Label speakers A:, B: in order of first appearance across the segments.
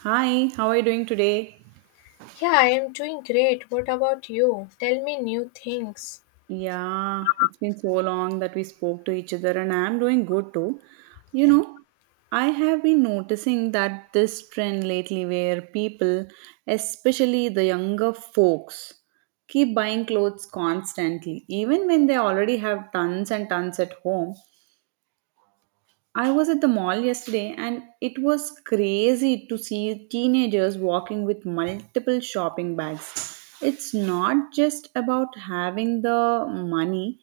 A: Hi, how are you doing today?
B: Yeah, I am doing great. What about you? Tell me new things.
A: Yeah, it's been so long that we spoke to each other, and I'm doing good too. You
B: Yeah.
A: know, I have been noticing that this trend lately where people, especially the younger folks, keep buying clothes constantly, even when they already have tons and tons at home. I was at the mall yesterday and it was crazy to see teenagers walking with multiple shopping bags. It's not just about having the money.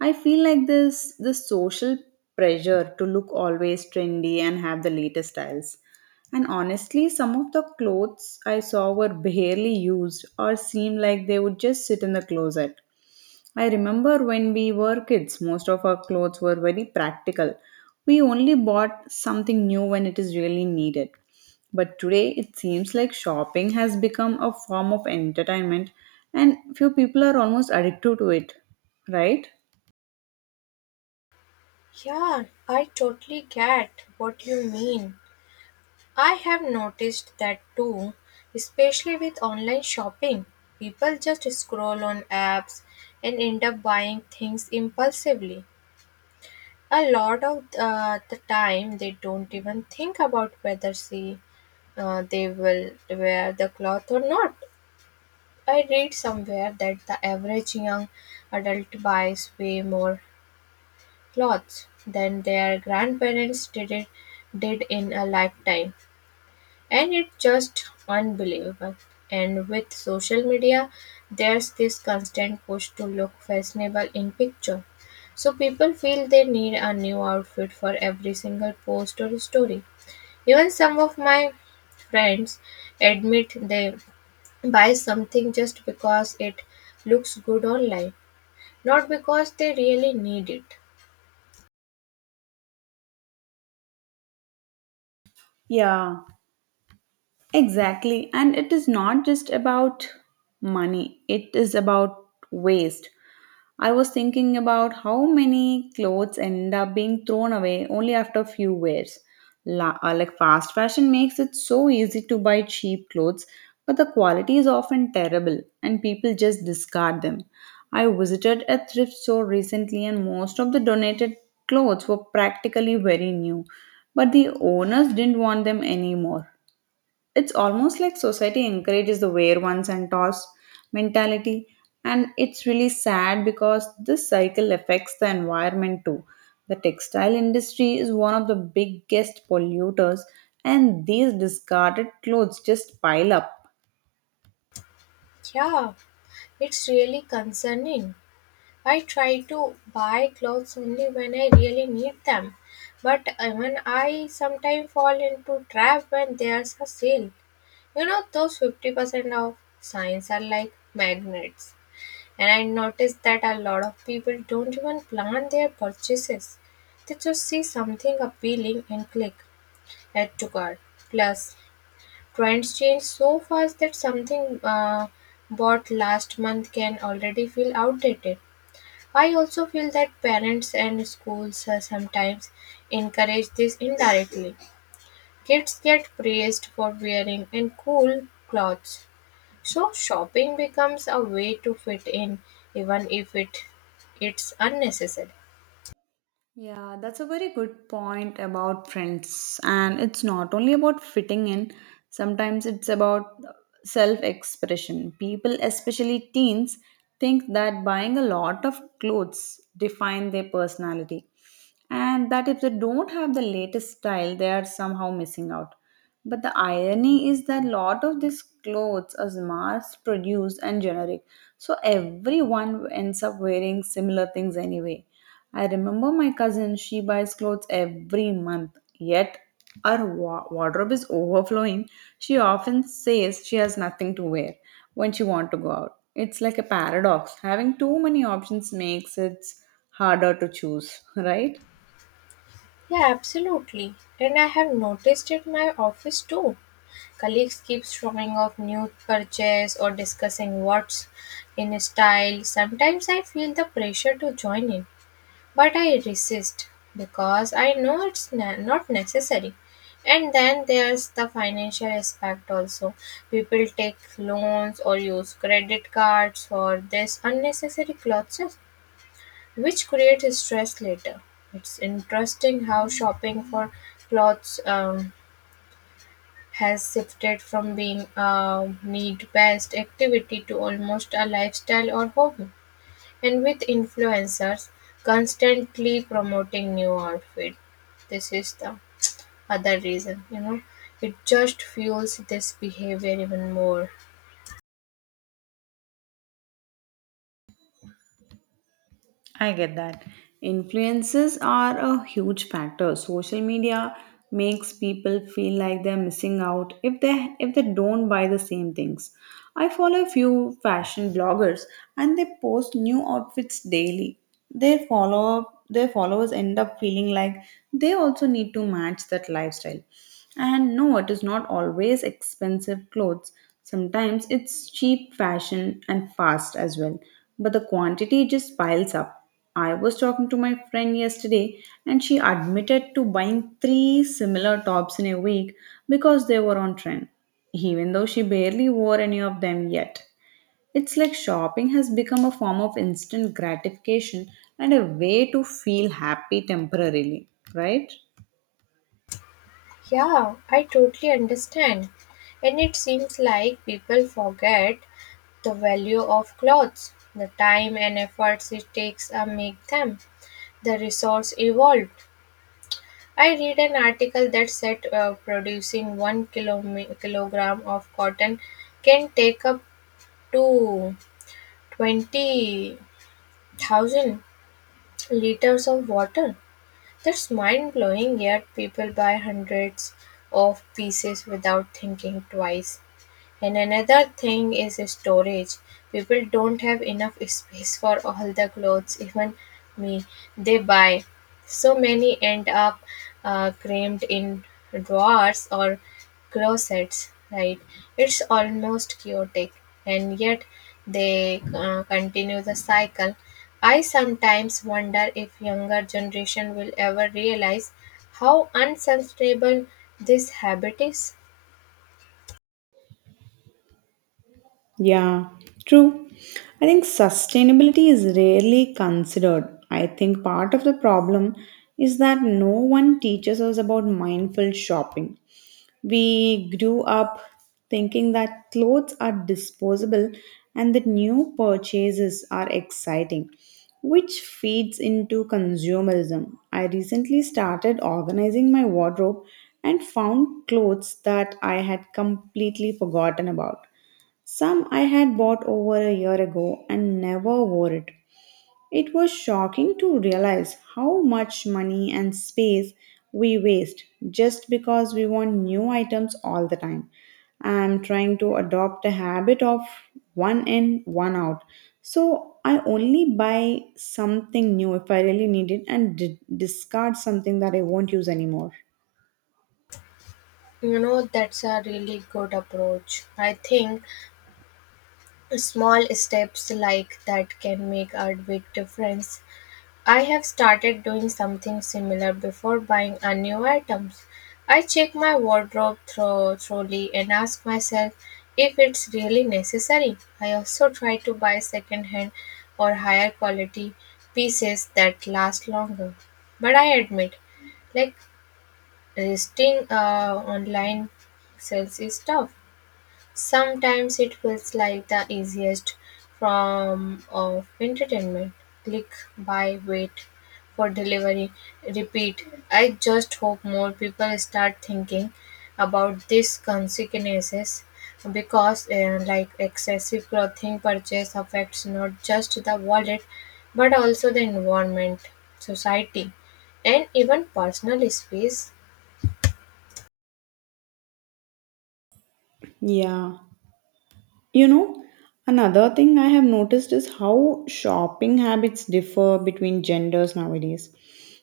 A: I feel like this the social pressure to look always trendy and have the latest styles. And honestly, some of the clothes I saw were barely used or seemed like they would just sit in the closet. I remember when we were kids, most of our clothes were very practical. We only bought something new when it is really needed. But today, it seems like shopping has become a form of entertainment, and few people are almost addicted to it, right?
B: Yeah, I totally get what you mean. I have noticed that too, especially with online shopping. People just scroll on apps and end up buying things impulsively. A lot of the time, they don't even think about whether they will wear the cloth or not. I read somewhere that the average young adult buys way more clothes than their grandparents did in a lifetime. And it's just unbelievable. And with social media, there's this constant push to look fashionable in picture. So people feel they need a new outfit for every single post or story. Even some of my friends admit they buy something just because it looks good online, not because they really need it.
A: Yeah. Exactly. And it is not just about money, it is about waste. I was thinking about how many clothes end up being thrown away only after a few wears. Like fast fashion makes it so easy to buy cheap clothes, but the quality is often terrible and people just discard them. I visited a thrift store recently and most of the donated clothes were practically very new, but the owners didn't want them anymore. It's almost like society encourages the wear once and toss mentality, and it's really sad because this cycle affects the environment too. The textile industry is one of the biggest polluters, and these discarded clothes just pile up.
B: Yeah, it's really concerning. I try to buy clothes only when I really need them, but even I sometimes fall into trap when there's a sale. You know, those 50% of signs are like magnets, and I noticed that a lot of people don't even plan their purchases. They just see something appealing and click. Add to cart. Plus, trends change so fast that something bought last month can already feel outdated. I also feel that parents and schools sometimes encourage this indirectly. Kids get praised for wearing and cool clothes. So shopping becomes a way to fit in even if it's unnecessary.
A: Yeah, that's a very good point about friends. And it's not only about fitting in, sometimes it's about self expression. People, especially teens, think that buying a lot of clothes define their personality, and that if they don't have the latest style, they are somehow missing out. But the irony is that lot of these clothes are mass produced and generic, so everyone ends up wearing similar things anyway. I remember my cousin, she buys clothes every month, yet her wardrobe is overflowing. She often says she has nothing to wear when she wants to go out. It's like a paradox. Having too many options makes it harder to choose, right?
B: Yeah, absolutely. And I have noticed at my office too. Colleagues keep showing off new purchase or discussing what's in style. Sometimes I feel the pressure to join in, but I resist because I know it's not necessary. And then there's the financial aspect also. People take loans or use credit cards for this unnecessary clothes which creates stress later. It's interesting how shopping for clothes has shifted from being a need-based activity to almost a lifestyle or hobby. And with influencers constantly promoting new outfit, this is the other reason. You know, it just fuels this behavior even more.
A: I get that. Influences are a huge factor. Social media makes people feel like they're missing out if they don't buy the same things. I follow a few fashion bloggers and they post new outfits daily. Their followers end up feeling like they also need to match that lifestyle. And no, it is not always expensive clothes. Sometimes it's cheap fashion and fast as well, but the quantity just piles up. I was talking to my friend yesterday and she admitted to buying three similar tops in a week because they were on trend, even though she barely wore any of them yet. It's like shopping has become a form of instant gratification and a way to feel happy temporarily, right?
B: Yeah, I totally understand. And it seems like people forget the value of clothes, the time and efforts it takes to make them, the resource involved. I read an article that said producing kilogram of cotton can take up to 20,000 liters of water. That's mind blowing, yet people buy hundreds of pieces without thinking twice. And another thing is storage. People don't have enough space for all the clothes, even me, they buy. So many end up crammed in drawers or closets, right? It's almost chaotic, and yet they continue the cycle. I sometimes wonder if younger generation will ever realize how unsustainable this habit is.
A: Yeah, true. I think sustainability is rarely considered. I think part of the problem is that no one teaches us about mindful shopping. We grew up thinking that clothes are disposable and that new purchases are exciting, which feeds into consumerism. I recently started organizing my wardrobe and found clothes that I had completely forgotten about. Some I had bought over a year ago and never wore it. It was shocking to realize how much money and space we waste just because we want new items all the time. I am trying to adopt a habit of one in, one out. So I only buy something new if I really need it and discard something that I won't use anymore.
B: You know, that's a really good approach. I think small steps like that can make a big difference. I have started doing something similar before buying a new items. I check my wardrobe thoroughly and ask myself if it's really necessary. I also try to buy second hand or higher quality pieces that last longer. But I admit, like listing online sales is tough. Sometimes it feels like the easiest form of entertainment. Click, buy, wait for delivery, repeat. I just hope more people start thinking about these consequences because like excessive clothing purchase affects not just the wallet but also the environment, society and even personal space.
A: Yeah. You know, another thing I have noticed is how shopping habits differ between genders nowadays.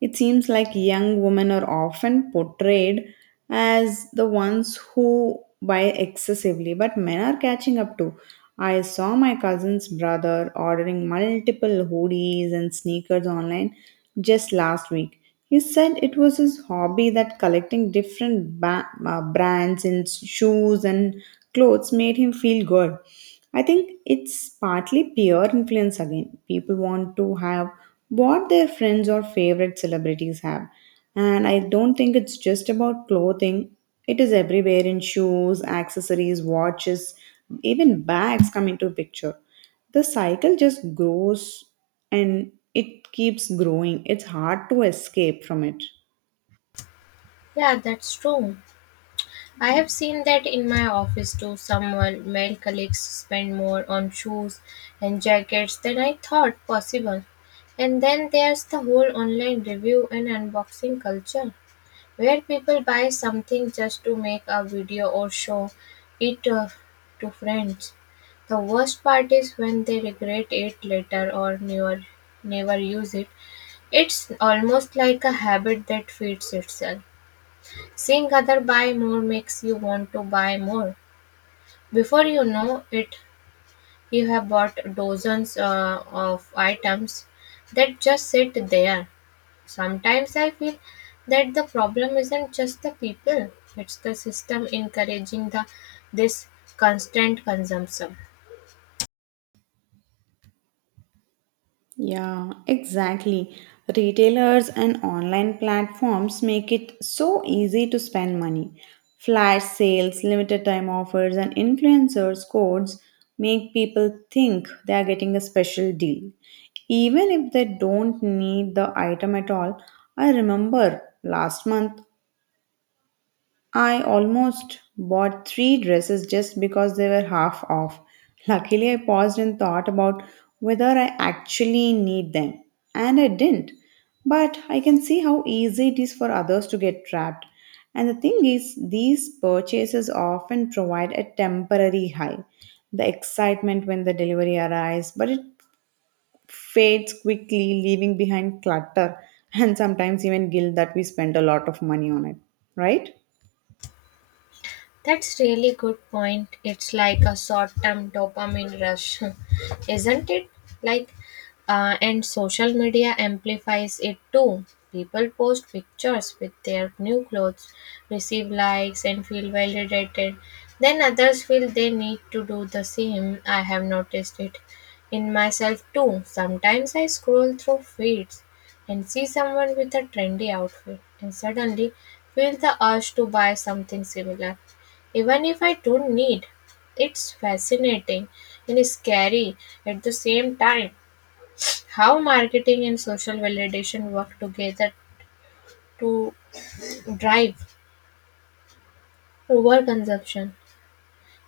A: It seems like young women are often portrayed as the ones who buy excessively, but men are catching up too. I saw my cousin's brother ordering multiple hoodies and sneakers online just last week. He said it was his hobby, that collecting different brands and shoes and clothes made him feel good. I think it's partly peer influence again. People want to have what their friends or favorite celebrities have. And I don't think it's just about clothing, it is everywhere in shoes, accessories, watches, even bags come into picture. The cycle just grows and it keeps growing. It's hard to escape from it.
B: Yeah, that's true. I have seen that in my office too. Someone, male colleagues spend more on shoes and jackets than I thought possible. And then there's the whole online review and unboxing culture, where people buy something just to make a video or show it to friends. The worst part is when they regret it later or never use it. It's almost like a habit that feeds itself. Seeing other buy more makes you want to buy more. Before you know it, you have bought dozens of items that just sit there. Sometimes I feel that the problem isn't just the people, it's the system encouraging the this constant consumption.
A: Yeah, exactly. Retailers and online platforms make it so easy to spend money. Flash sales, limited time offers, and influencers' codes make people think they are getting a special deal. Even if they don't need the item at all, I remember last month I almost bought three dresses just because they were half off. Luckily, I paused and thought about whether I actually need them, and I didn't. But I can see how easy it is for others to get trapped. And the thing is, these purchases often provide a temporary high, the excitement when the delivery arrives, but it fades quickly, leaving behind clutter and sometimes even guilt that we spent a lot of money on it, right?
B: That's really good point. It's like a short-term dopamine rush, isn't it? Like, and social media amplifies it too. People post pictures with their new clothes, receive likes, and feel validated. Then others feel they need to do the same. I have noticed it in myself too. Sometimes I scroll through feeds and see someone with a trendy outfit and suddenly feel the urge to buy something similar even if I don't need. It's fascinating and scary at the same time how marketing and social validation work together to drive overconsumption.